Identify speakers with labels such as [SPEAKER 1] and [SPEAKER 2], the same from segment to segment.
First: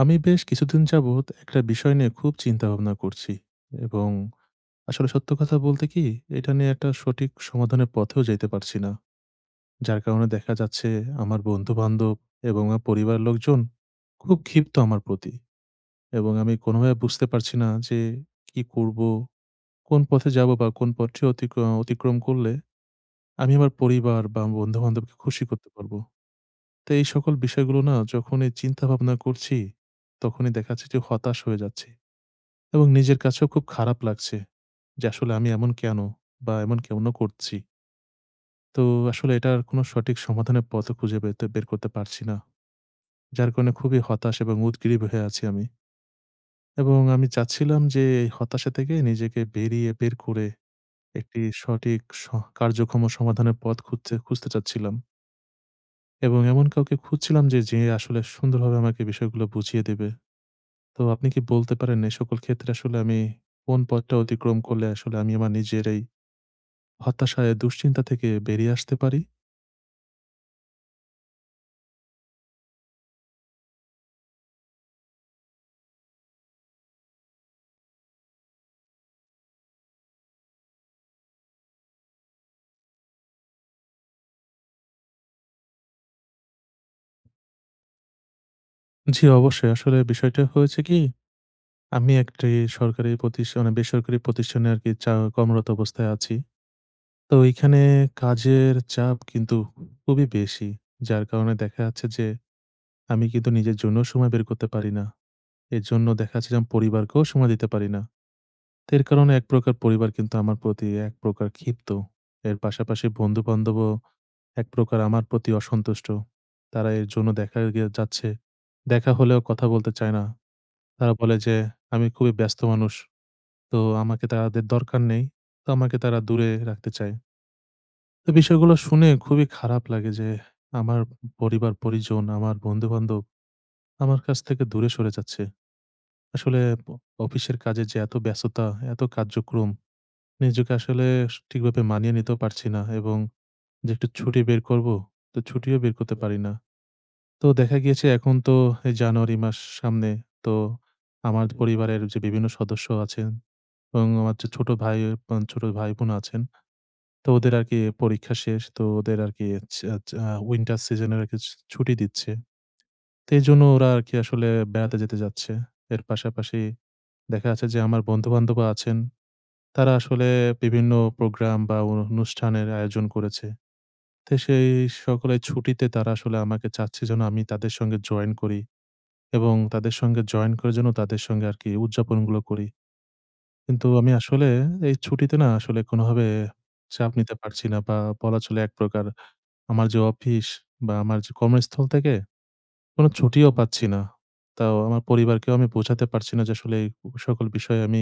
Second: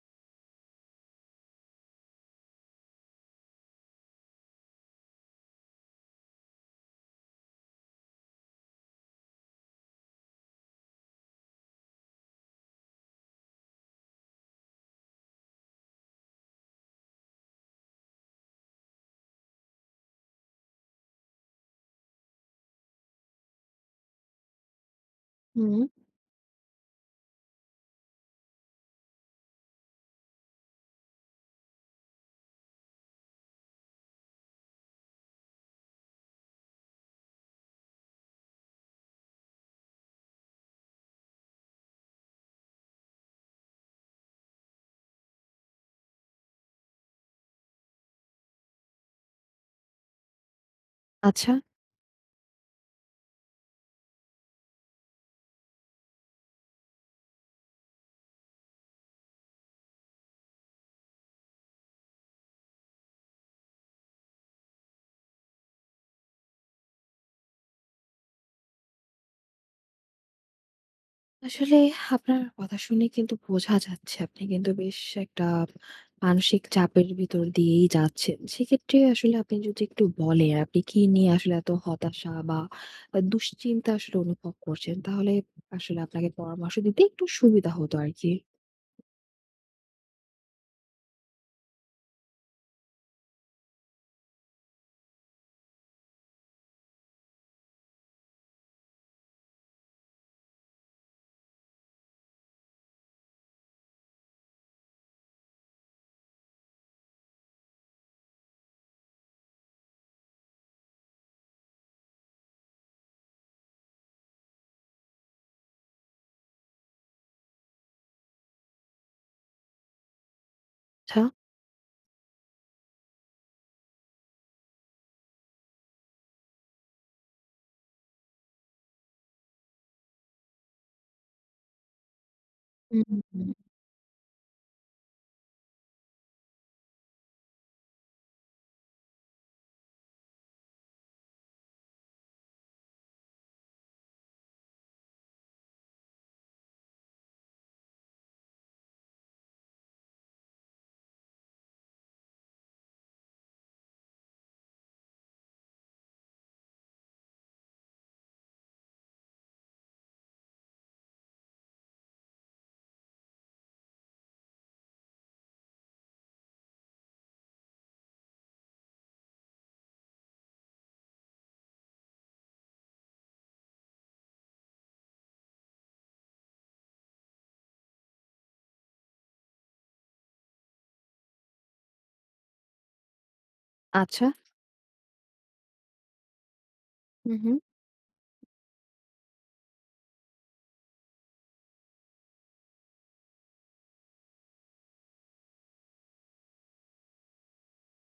[SPEAKER 1] আমি বেশ কিছুদিন যাবৎ একটা বিষয় নিয়ে খুব চিন্তাভাবনা করছি এবং আসলে সত্য কথা বলতে কি, এটা নিয়ে একটা সঠিক সমাধানের পথেও যেতে পারছি না। যার কারণে দেখা যাচ্ছে আমার বন্ধু বান্ধব এবং আমার পরিবারের লোকজন খুব ক্ষিপ্ত আমার প্রতি। এবং আমি কোনোভাবে বুঝতে পারছি না যে কি করব, কোন পথে যাব বা কোন পথটি অতিক্রম করলে আমি আমার পরিবার বা বন্ধু বান্ধবকে খুশি করতে
[SPEAKER 2] হুম,
[SPEAKER 1] পারবো। তো এই সকল বিষয়গুলো না, যখনই চিন্তা ভাবনা করছি তখনই দেখা যাচ্ছে যে হতাশ হয়ে যাচ্ছে এবং নিজের কাছেও খুব খারাপ লাগছে যে আসলে আমি এমন কেন, বা এমন কেন করছি। তো আসলে এটার কোনো সঠিক সমাধানের পথও খুঁজে বের করতে পারছি না। যার কারণে খুবই হতাশ এবং উদগ্রীব হয়ে আছি আমি। এবং আমি চাচ্ছিলাম যে এই হতাশা থেকে নিজেকে বের করে একটি
[SPEAKER 2] আচ্ছা।
[SPEAKER 1] সঠিক কার্যক্ষম সমাধানের পথ খুঁজতে খুঁজতে চাচ্ছিলাম। এবং এমন কাউকে খুঁজছিলাম যে আসলে সুন্দরভাবে আমাকে বিষয়গুলো বুঝিয়ে দেবে। তো আপনি কি বলতে পারেন এ সকল ক্ষেত্রে আসলে আমি কোন পথটা অতিক্রম করলে আসলে আমি আমার নিজের এই হতাশায়, দুশ্চিন্তা থেকে বেরিয়ে আসতে পারি?
[SPEAKER 2] আসলে আপনার কথা শুনে কিন্তু বোঝা যাচ্ছে আপনি কিন্তু বেশ একটা মানসিক চাপের ভিতর দিয়েই যাচ্ছেন। সেক্ষেত্রে আসলে আপনি যদি একটু বলেন আপনি কি নিয়ে আসলে এত হতাশা বা দুশ্চিন্তা আসলে অনুভব করছেন? তাহলে আসলে আপনাকে পরামর্শ দিতে একটু সুবিধা হতো আরকি।
[SPEAKER 1] জি, অবশ্যই। আসলে বিষয়টা হয়েছে কি, আমি একটি সরকারি প্রতিষ্ঠান, মানে বেসরকারি প্রতিষ্ঠানে আরকি কর্মরত অবস্থায় আছি। তো এইখানে কাজের চাপ কিন্তু খুবই বেশি। যার কারণে দেখা যাচ্ছে যে, আমি কিন্তু নিজের জন্যও সময় বের করতে পারি না। এর জন্য দেখা যাচ্ছে যে, আমি পরিবারকেও সময় দিতে পারি না। তো এর কারণে এক প্রকার পরিবার কিন্তু আমার প্রতি এক প্রকার ক্ষিপ্ত। এর পাশাপাশি বন্ধু-বান্ধবও এক প্রকার আমার প্রতি অসন্তুষ্ট। তারা এর জন্য দেখা যাচ্ছে। দেখা হলেও কথা বলতে চায় না। তারা
[SPEAKER 2] আচ্ছা।
[SPEAKER 1] বলে যে, "আমি খুবই ব্যস্ত মানুষ। তো আমাকে তাদের দরকার নেই।" তো আমাকে তারা দূরে রাখতে চায়। তো বিষয়গুলো শুনে খুবই খারাপ লাগে যে, আমার পরিবার-পরিজন, আমার
[SPEAKER 2] হুম,
[SPEAKER 1] বন্ধু-বান্ধব
[SPEAKER 2] হুম,
[SPEAKER 1] আমার কাছ থেকে দূরে সরে যাচ্ছে। আসলে অফিসের কাজে যে এত ব্যস্ততা, এত কার্যক্রম, নিজেকে আসলে ঠিকভাবে মানিয়ে নিতেও পারছি না, এবং যে একটু ছুটি বের করব, তো ছুটিও বের করতে পারি না। তো দেখা গিয়েছে এখন তো এই জানুয়ারি মাস সামনে। তো আমার পরিবারের যে বিভিন্ন সদস্য আছেন এবং আমার যে ছোট ভাই-বোন আছেন। তো ওদের আরকি পরীক্ষা শেষ। তো ওদের আরকি চা চা উইন্টার সিজন এর আরকি ছুটি দিচ্ছে। তো এজন্য ওরা আরকি আসলে বেড়াতে যেতে যাচ্ছে। এর পাশাপাশি দেখা যাচ্ছে যে আমার বন্ধু-বান্ধবও আছেন। তারা আসলে বিভিন্ন প্রোগ্রাম বা অনুষ্ঠানের আয়োজন করেছে। তো সেই সকলের ছুটিতে তারা আসলে আমাকে চাচ্ছে যেন আমি তাদের সঙ্গে জয়েন করি। এবং তাদের সঙ্গে জয়েন করার জন্য তাদের সঙ্গে আরকি উদযাপনগুলো করি। কিন্তু আমি
[SPEAKER 2] আচ্ছা।
[SPEAKER 1] আসলে এই ছুটিতে না, আসলে কোনোভাবে চাপ
[SPEAKER 2] হু,
[SPEAKER 1] নিতে
[SPEAKER 2] হু।
[SPEAKER 1] পারছি না, বা বলা চলে এক প্রকার আমার যে অফিস বা আমার যে কর্মস্থল থেকে কোনো ছুটিও পাচ্ছি না। তাও আমার পরিবারকেও আমি বোঝাতে পারছি না যে আসলে এই সকল বিষয়ে আমি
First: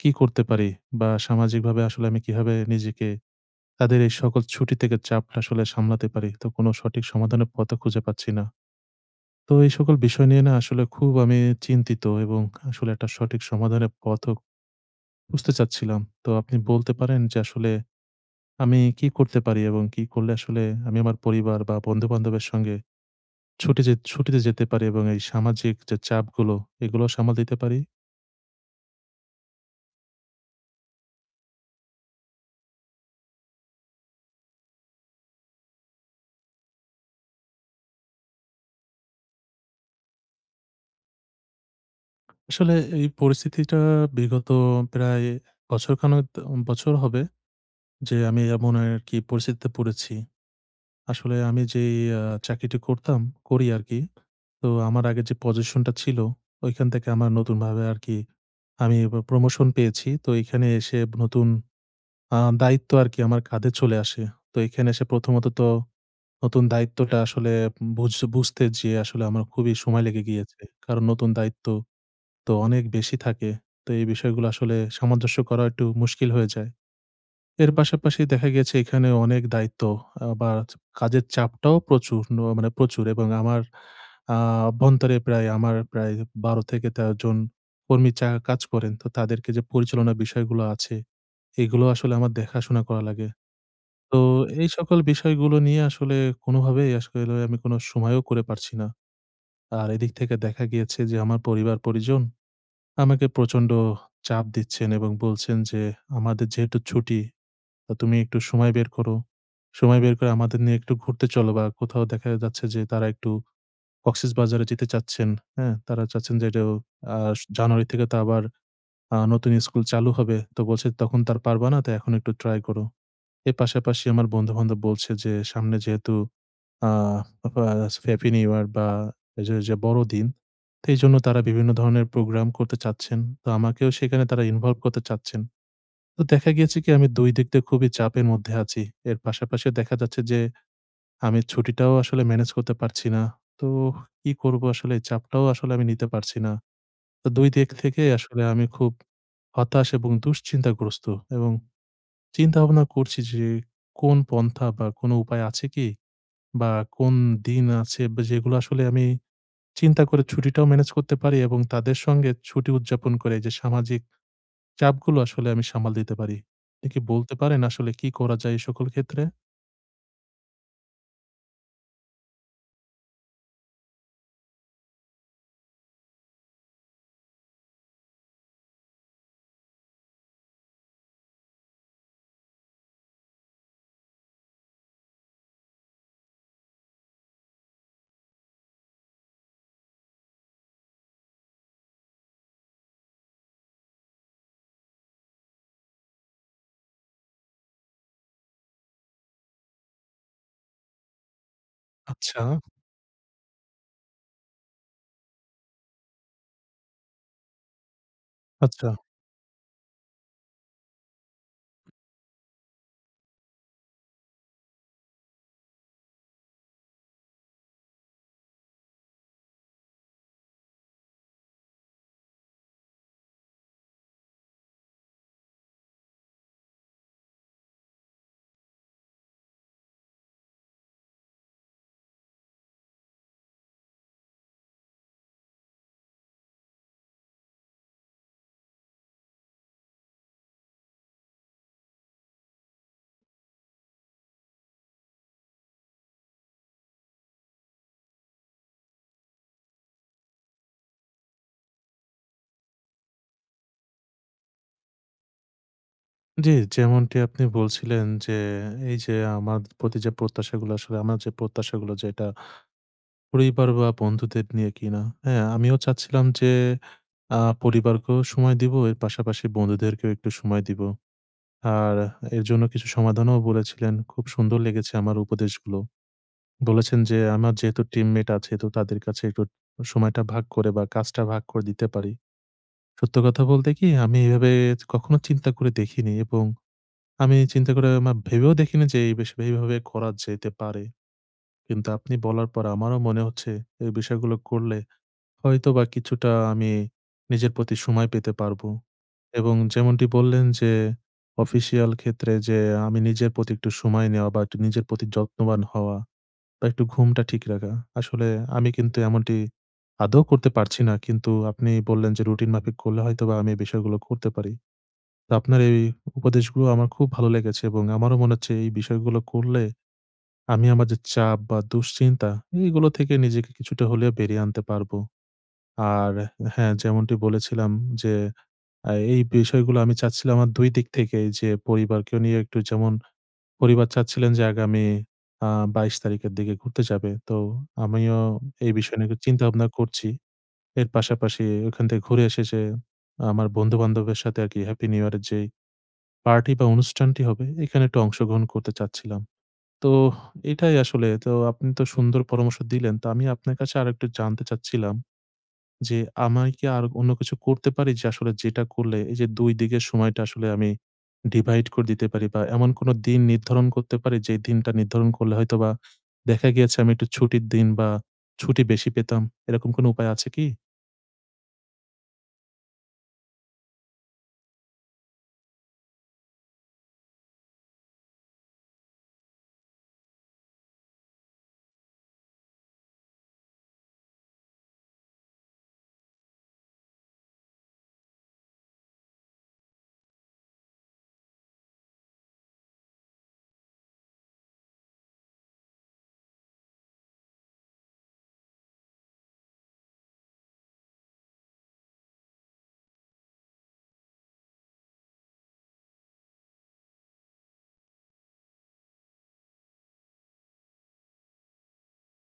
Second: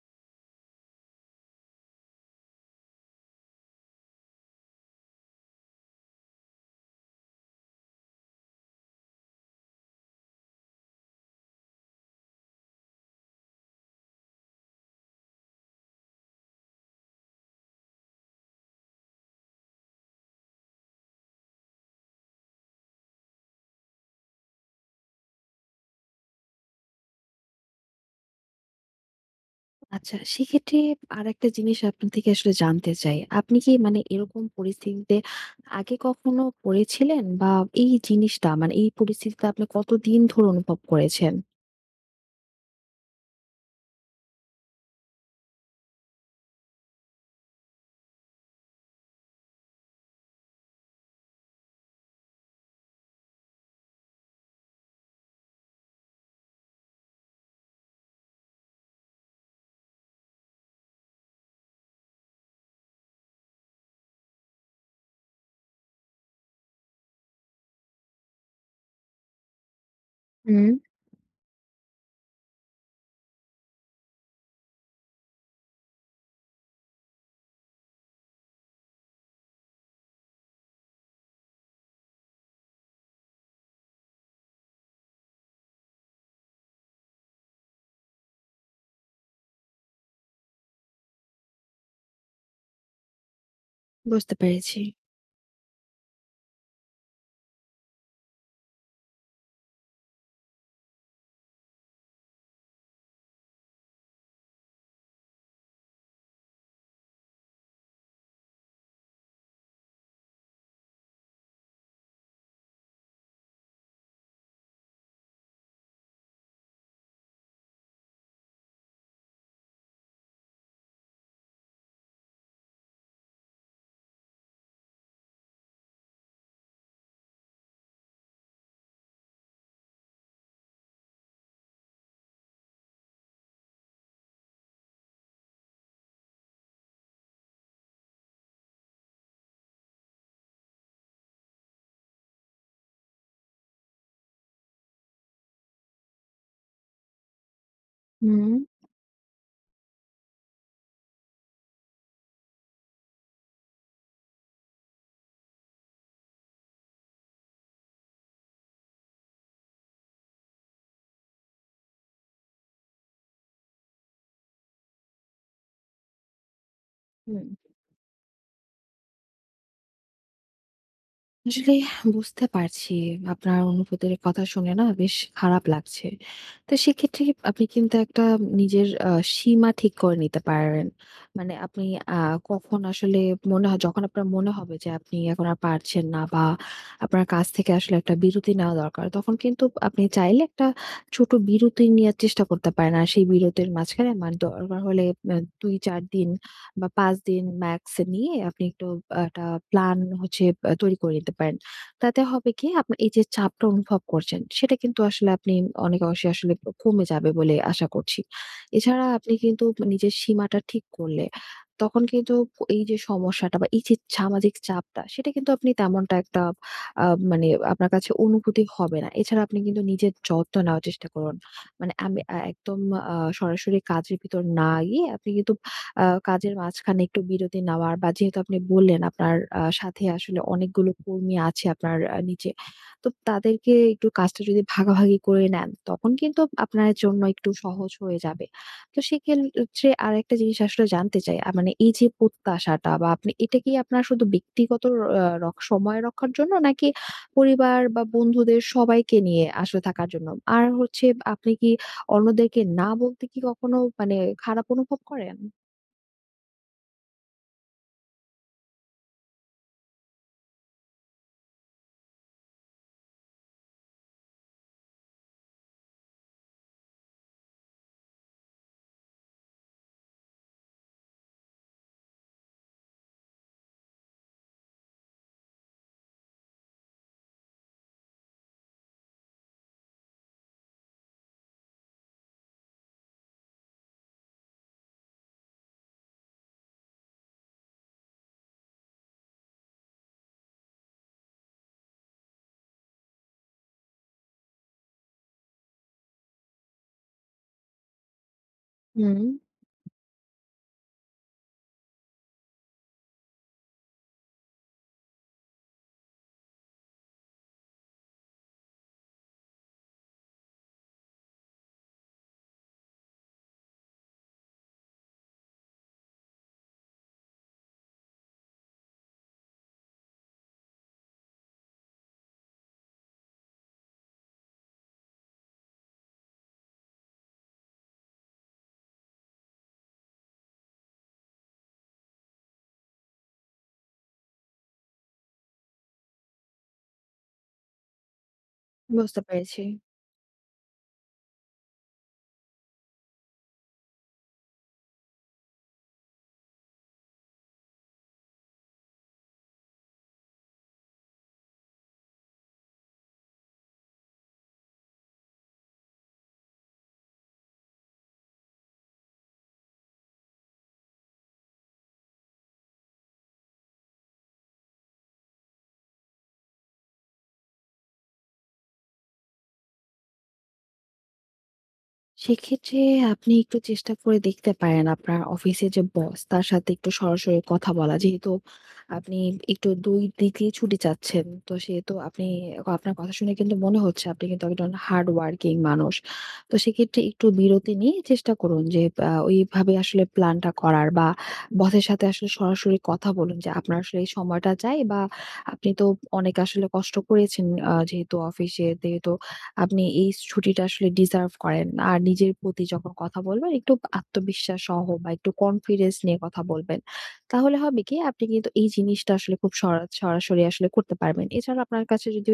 [SPEAKER 1] কি করতে পারি, বা সামাজিকভাবে আসলে আমি কিভাবে নিজেকে তাদের এই সকল ছুটি থেকে চাপটা আসলে সামলাতে পারি? তো কোনো সঠিক সমাধানের পথও খুঁজে পাচ্ছি না। তো এই সকল বিষয় নিয়ে না, আসলে খুব আমি চিন্তিত এবং আসলে একটা সঠিক সমাধানের পথও খুঁজতে চাচ্ছিলাম। তো আপনি বলতে পারেন যে আসলে আমি কি করতে পারি এবং কি করলে আসলে আমি আমার পরিবার বা বন্ধু-বান্ধবের সঙ্গে ছুটিতে যেতে পারি এবং এই সামাজিক যে চাপগুলো এগুলো সামাল দিতে পারি?
[SPEAKER 2] আচ্ছা, সেক্ষেত্রে আরেকটা জিনিস আপনার থেকে আসলে জানতে চাই। আপনি কি মানে এরকম পরিস্থিতিতে আগে কখনো পড়েছিলেন? বা এই জিনিসটা মানে এই পরিস্থিতিটা আপনি কতদিন ধরে অনুভব করেছেন?
[SPEAKER 1] আসলে এই পরিস্থিতিটা বিগত প্রায় বছরখানেক বছর হবে যে আমি এমন আরকি পরিস্থিতিতে পড়েছি। আসলে আমি যেই আ চাকরিটি করি আরকি। তো আমার আগে যে পজিশনটা ছিল, ঐখান থেকে আমার নতুনভাবে আরকি আমি প্রমোশন পেয়েছি। তো এখানে এসে নতুন দায়িত্ব আরকি আমার কাঁধে চলে আসে। তো এখানে এসে প্রথমত তো নতুন দায়িত্বটা আসলে বুঝতে যেয়ে আসলে আমার খুবই সময় লেগে গিয়েছে।
[SPEAKER 2] হুম,
[SPEAKER 1] কারণ নতুন দায়িত্ব তো অনেক বেশি থাকে। তো এই বিষয়গুলো আসলে সামঞ্জস্য করা একটু মুশকিল হয়ে যায়। এর পাশাপাশি দেখা গেছে এখানে অনেক দায়িত্ব, আ বা কাজের চাপটাও প্রচুর, ন মানে প্রচুর, এবং আমার আ অভ্যন্তরে প্রায় আমার প্রায় ১২ থেকে ১৩ জন কর্মী কাজ করেন। তো তাদেরকে যে পরিচালনা বিষয়গুলো আছে, এগুলো আসলে আমার দেখাশোনা করা লাগে। তো
[SPEAKER 2] বুঝতে
[SPEAKER 1] এই
[SPEAKER 2] পেরেছি।
[SPEAKER 1] সকল বিষয়গুলো নিয়ে আসলে কোনোভাবেই আসলে আমি কোনো সময়ও করে পারছি না। আর এদিক থেকে দেখা গিয়েছে যে আমার পরিবার-পরিজন আমাকে প্রচন্ড চাপ দিচ্ছেন এবং বলছেন যে, "আমাদের যেহেতু ছুটি, তো তুমি একটু সময় বের করো। সময় বের করে আমাদের নিয়ে একটু ঘুরতে চলো।" বা কোথাও দেখা যাচ্ছে যে তারা একটু কক্সেসবাজারে যেতে চাচ্ছেন, হ্যাঁ? তারা চাচ্ছেন যে এটাও, আ জানুয়ারি থেকে তো আবার নতুন স্কুল চালু হবে। তো বলছে তখন তো আর পারবা না, তো এখন একটু ট্রাই করো। এর পাশাপাশি আমার বন্ধু-বান্ধব বলছে যে সামনে যেহেতু আ ফা হ্যাপি নিউ ইয়ার বা এই যে যে বড়দিন, তো এইজন্য তারা বিভিন্ন ধরনের প্রোগ্রাম করতে চাচ্ছেন। তো আমাকেও সেখানে তারা ইনভলভ করতে চাচ্ছেন। তো দেখা গিয়েছে কি, আমি ২ দিক দিয়ে খুবই চাপের মধ্যে আছি। এর পাশাপাশি দেখা যাচ্ছে যে আমি ছুটিটাও আসলে ম্যানেজ করতে পারছি না। তো কি করব, আসলে এই চাপটাও আসলে আমি নিতে পারছি না। তো ২ দিক থেকে আসলে
[SPEAKER 2] হুম।
[SPEAKER 1] আমি খুব হতাশ এবং দুশ্চিন্তাগ্রস্ত এবং চিন্তা-ভাবনা করছি যে কোন পন্থা বা কোন উপায় আছে কি? বা কোন দিন আছে বা যেগুলো আসলে আমি চিন্তা করে ছুটিটাও ম্যানেজ করতে পারি এবং তাদের সঙ্গে ছুটি উদযাপন করে যে সামাজিক চাপগুলো আসলে আমি সামাল দিতে পারি। আপনি কি বলতে
[SPEAKER 2] হুম।
[SPEAKER 1] পারেন আসলে কি করা যায় এই সকল ক্ষেত্রে?
[SPEAKER 2] আসলে বুঝতে পারছি আপনার অনুভূতির কথা শুনে না বেশ খারাপ লাগছে। তো সেক্ষেত্রে আপনি কিন্তু একটা নিজের সীমা ঠিক করে নিতে পারেন। মানে আপনি আ কখন আসলে মনে হয়, যখন আপনার মনে হবে যে আপনি এখন আর পারছেন না বা আপনার কাজ থেকে আসলে একটা বিরতি নেওয়া দরকার, তখন কিন্তু আপনি চাইলে একটা ছোট বিরতি নেয়ার চেষ্টা করতে পারেন। আর সেই বিরতির মাঝখানে, মানে দরকার হলে আ ২-৪ দিন বা ৫ দিন ম্যাক্স নিয়ে আপনি একটু একটা প্ল্যান হচ্ছে তৈরি করে নিতে পারেন। তাতে
[SPEAKER 1] আচ্ছা,
[SPEAKER 2] হবে কি, আপনার এই যে চাপটা অনুভব করছেন, সেটা কিন্তু আসলে আপনি অনেক অংশে আসলে কমে যাবে বলে আশা করছি।
[SPEAKER 1] আচ্ছা।
[SPEAKER 2] এছাড়া আপনি কিন্তু নিজের সীমাটা ঠিক করলে তখন কিন্তু এই যে সমস্যাটা বা এই যে সামাজিক চাপটা, সেটা কিন্তু আপনি তেমনটা একটা আ মানে আপনার কাছে অনুভূতি হবে না। এছাড়া আপনি কিন্তু নিজের যত্ন নেওয়ার চেষ্টা করুন। মানে আমি একদম সরাসরি কাজের ভিতর না গিয়ে আপনি কিন্তু কাজের মাঝখানে একটু বিরতি নেওয়ার, বা যেহেতু আপনি বললেন আপনার সাথে আসলে অনেকগুলো কর্মী আছে আপনার নিচে। তো তাদেরকে একটু কাজটা যদি ভাগাভাগি করে নেন, তখন কিন্তু আপনার জন্য একটু সহজ হয়ে যাবে। তো সেক্ষেত্রে আরেকটা জিনিস আসলে জানতে চাই, মানে এই যে প্রত্যাশাটা, বা আপনি এটা কি আপনার শুধু ব্যক্তিগত আ রক সময় রক্ষার জন্য, নাকি পরিবার বা বন্ধুদের সবাইকে নিয়ে আসলে থাকার জন্য? আর হচ্ছে, আপনি কি অন্যদেরকে না বলতে কি কখনো মানে খারাপ অনুভব করেন?
[SPEAKER 1] জি, যেমনটি আপনি বলছিলেন যে, এই যে আমার প্রতি যে প্রত্যাশাগুলো আসলে আমার যে প্রত্যাশাগুলো যেটা পরিবার বা বন্ধুদের নিয়ে কিনা, হ্যাঁ? আমিও চাচ্ছিলাম যে পরিবারকেও সময় দিব, এর পাশাপাশি বন্ধুদেরকেও একটু সময় দিব। আর এর জন্য কিছু সমাধানও বলেছিলেন। খুব সুন্দর লেগেছে আমার উপদেশগুলো। বলেছেন যে, আমার যেহেতু টিমমেট আছে, তো তাদের কাছে একটু সময়টা ভাগ করে বা কাজটা ভাগ করে দিতে পারি। সত্য কথা বলতে কি, আমি এভাবে কখনো চিন্তা করে দেখিনি এবং আমি চিন্তা করে ভেবেও দেখিনি যে এই বিষয় এইভাবে করা যেতে পারে। কিন্তু আপনি বলার পর আমারও মনে হচ্ছে এই বিষয়গুলো করলে হয়তোবা কিছুটা আমি নিজের প্রতি সময় পেতে পারবো।
[SPEAKER 2] হুম,
[SPEAKER 1] এবং যেমনটি বললেন যে অফিসিয়াল ক্ষেত্রে যে আমি নিজের প্রতি একটু সময় নেওয়া বা একটু নিজের প্রতি যত্নবান হওয়া। বা একটু ঘুমটা ঠিক রাখা। আসলে আমি কিন্তু এমনটি আদৌ করতে পারছি না। কিন্তু আপনি বললেন যে রুটিন মাফিক করলে হয়তোবা আমি এই বিষয়গুলো করতে পারি। তো আপনার এই উপদেশগুলো আমার খুব ভালো লেগেছে এবং আমারও মনে হচ্ছে এই বিষয়গুলো করলে আমি আমার যে চাপ বা দুশ্চিন্তা এইগুলো থেকে নিজেকে কিছুটা হলেও বেরিয়ে আনতে পারবো। আর হ্যাঁ, যেমনটি বলেছিলাম যে এই বিষয়গুলো আমি চাচ্ছিলাম আমার ২ দিক থেকেই, যে পরিবারকেও নিয়ে একটু, যেমন পরিবার চাচ্ছিলেন যে আগামী আ ২২ তারিখের দিকে ঘুরতে যাবে। তো আমিও এই বিষয় নিয়ে একটু
[SPEAKER 2] বুঝতে পেরেছি।
[SPEAKER 1] চিন্তা-ভাবনা করছি। এর পাশাপাশি ওখান থেকে ঘুরে এসে যে আমার বন্ধু-বান্ধবের সাথে আরকি হ্যাপি নিউ ইয়ার এর যেই পার্টি বা অনুষ্ঠানটি হবে, এখানে একটু অংশগ্রহণ করতে চাচ্ছিলাম। তো এটাই আসলে। তো আপনি তো সুন্দর পরামর্শ দিলেন। তো আমি আপনার কাছে আরেকটু জানতে চাচ্ছিলাম যে, আমায় কি আর অন্য কিছু করতে পারি যে আসলে যেটা করলে এই যে ২ দিকের সময়টা আসলে আমি ডিভাইড করে দিতে পারি বা এমন কোনো দিন নির্ধারণ করতে পারি যে, দিনটা নির্ধারণ করলে হয়তোবা দেখা গিয়েছে আমি একটু ছুটির দিন বা ছুটি বেশি পেতাম। এরকম কোনো উপায় আছে কি?
[SPEAKER 2] সেক্ষেত্রে আপনি একটু চেষ্টা করে দেখতে পারেন আপনার অফিসে যে বস, তার সাথে একটু সরাসরি কথা বলা। যেহেতু আপনি একটু ২ দিকেই ছুটি চাচ্ছেন। তো সেহেতু আপনি, আপনার কথা শুনে কিন্তু মনে হচ্ছে আপনি কিন্তু একজন হার্ড ওয়ার্কিং মানুষ। তো সেক্ষেত্রে একটু বিরতি নিয়ে চেষ্টা করুন যে ওইভাবে আসলে প্ল্যানটা করার, বা বসের সাথে আসলে সরাসরি কথা বলুন যে আপনার আসলে এই সময়টা চাই, বা আপনি তো অনেক আসলে কষ্ট করেছেন, যেহেতু অফিসে, যেহেতু আপনি এই ছুটিটা আসলে ডিজার্ভ করেন। আর নিজের প্রতি যখন কথা বলবেন, একটু আত্মবিশ্বাস সহ বা একটু কনফিডেন্স নিয়ে কথা বলবেন। তাহলে হবে কি, আপনি কিন্তু এই জিনিসটা আসলে খুব সরাসরি আসলে করতে পারবেন। এছাড়া আপনার কাছে যদি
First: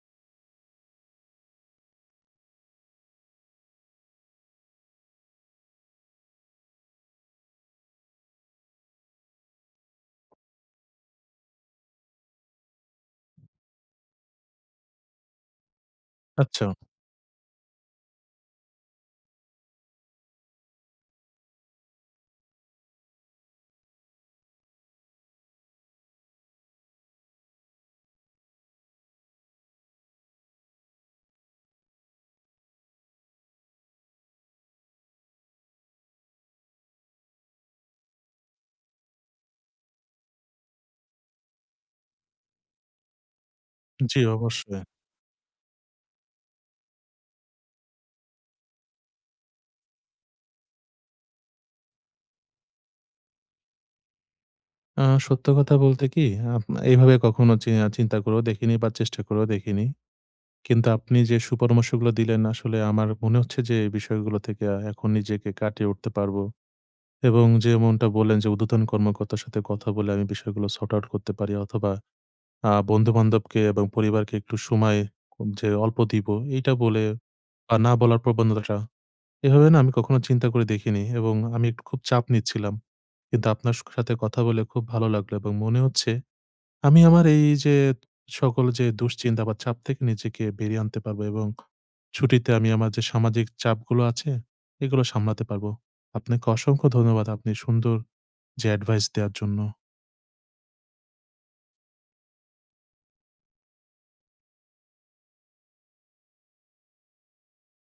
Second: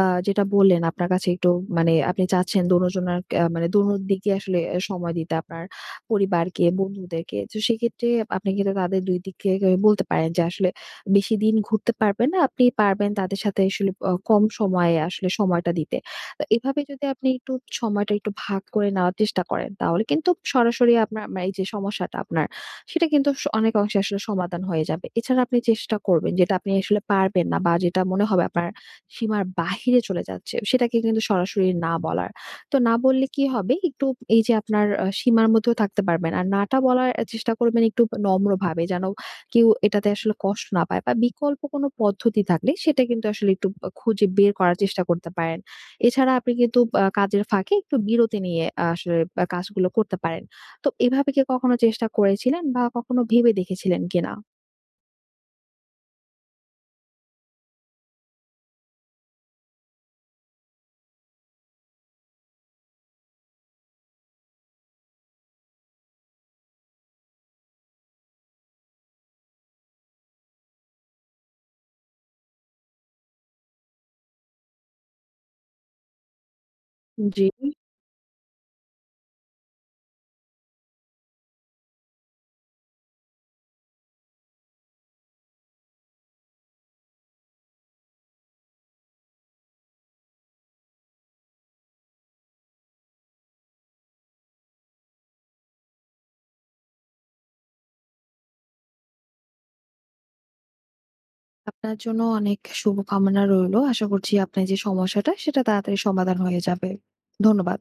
[SPEAKER 2] যেটা বললেন, আপনার কাছে একটু মানে আপনি চাচ্ছেন দোনোজনার, মানে দোনো দিকে আসলে এ সময় দিতে, আপনার পরিবারকে, বন্ধুদেরকে। তো সেক্ষেত্রে আপনি কিন্তু তাদের ২ দিকে বলতে পারেন যে আসলে বেশিদিন ঘুরতে পারবেন না। আপনি পারবেন তাদের সাথে আসলে কম সময়ে আসলে সময়টা দিতে। তো
[SPEAKER 1] আচ্ছা।
[SPEAKER 2] এভাবে যদি আপনি একটু সময়টা একটু ভাগ করে নেওয়ার চেষ্টা করেন, তাহলে কিন্তু সরাসরি আপনার আপনার এই যে সমস্যাটা আপনার, সেটা কিন্তু অনেক অংশে আসলে সমাধান হয়ে যাবে। এছাড়া আপনি চেষ্টা করবেন, যেটা আপনি আসলে পারবেন না, বা যেটা মনে হবে আপনার সীমার বাহিরে চলে যাচ্ছে, সেটাকে কিন্তু সরাসরি না বলার। তো না বললে কি হবে, একটু এই যে আপনার সীমার মধ্যেও থাকতে পারবেন, আর নাটা বলার চেষ্টা করবেন একটু নম্র ভাবে, যেন কেউ এটাতে আসলে কষ্ট না পায়, বা বিকল্প কোনো পদ্ধতি থাকলে সেটা কিন্তু আসলে একটু
[SPEAKER 1] জি,
[SPEAKER 2] খুঁজে বের করার
[SPEAKER 1] অবশ্যই।
[SPEAKER 2] চেষ্টা করতে পারেন। এছাড়া আপনি কিন্তু কাজের ফাঁকে একটু বিরতি নিয়ে আসলে কাজগুলো করতে পারেন। তো এভাবে কি কখনো চেষ্টা করেছিলেন, বা কখনো ভেবে দেখেছিলেন কিনা?
[SPEAKER 1] সত্য কথা বলতে কি, আপ এভাবে কখনো চিন্তা করেও দেখিনি বা চেষ্টা করেও দেখিনি। কিন্তু আপনি যে সুপরামর্শগুলো দিলেন, আসলে আমার মনে হচ্ছে যে এই বিষয়গুলো থেকে এখন নিজেকে কাটিয়ে উঠতে পারবো। এবং যেমনটা বললেন যে ঊর্ধ্বতন কর্মকর্তার সাথে কথা বলে আমি বিষয়গুলো সর্ট আউট করতে পারি, অথবা বন্ধু-বান্ধবকে এবং পরিবারকে একটু সময়, কম- যে অল্প দিব এইটা বলে
[SPEAKER 2] জি,
[SPEAKER 1] বা না বলার প্রবণতাটা, এভাবে না আমি কখনো চিন্তা করে দেখিনি এবং আমি একটু খুব চাপ নিচ্ছিলাম। কিন্তু আপনার সাথে কথা বলে খুব ভালো লাগলো এবং মনে হচ্ছে আমি আমার এই যে সকল যে দুশ্চিন্তা বা চাপ থেকে নিজেকে বেরিয়ে আনতে পারবো এবং ছুটিতে আমি আমার যে সামাজিক চাপগুলো আছে এগুলো সামলাতে পারবো। আপনাকে অসংখ্য ধন্যবাদ আপনি সুন্দর যে অ্যাডভাইস দেওয়ার জন্য।
[SPEAKER 2] আপনার জন্য অনেক শুভকামনা রইলো। আশা করছি আপনার যে সমস্যাটা সেটা তাড়াতাড়ি সমাধান হয়ে যাবে। ধন্যবাদ।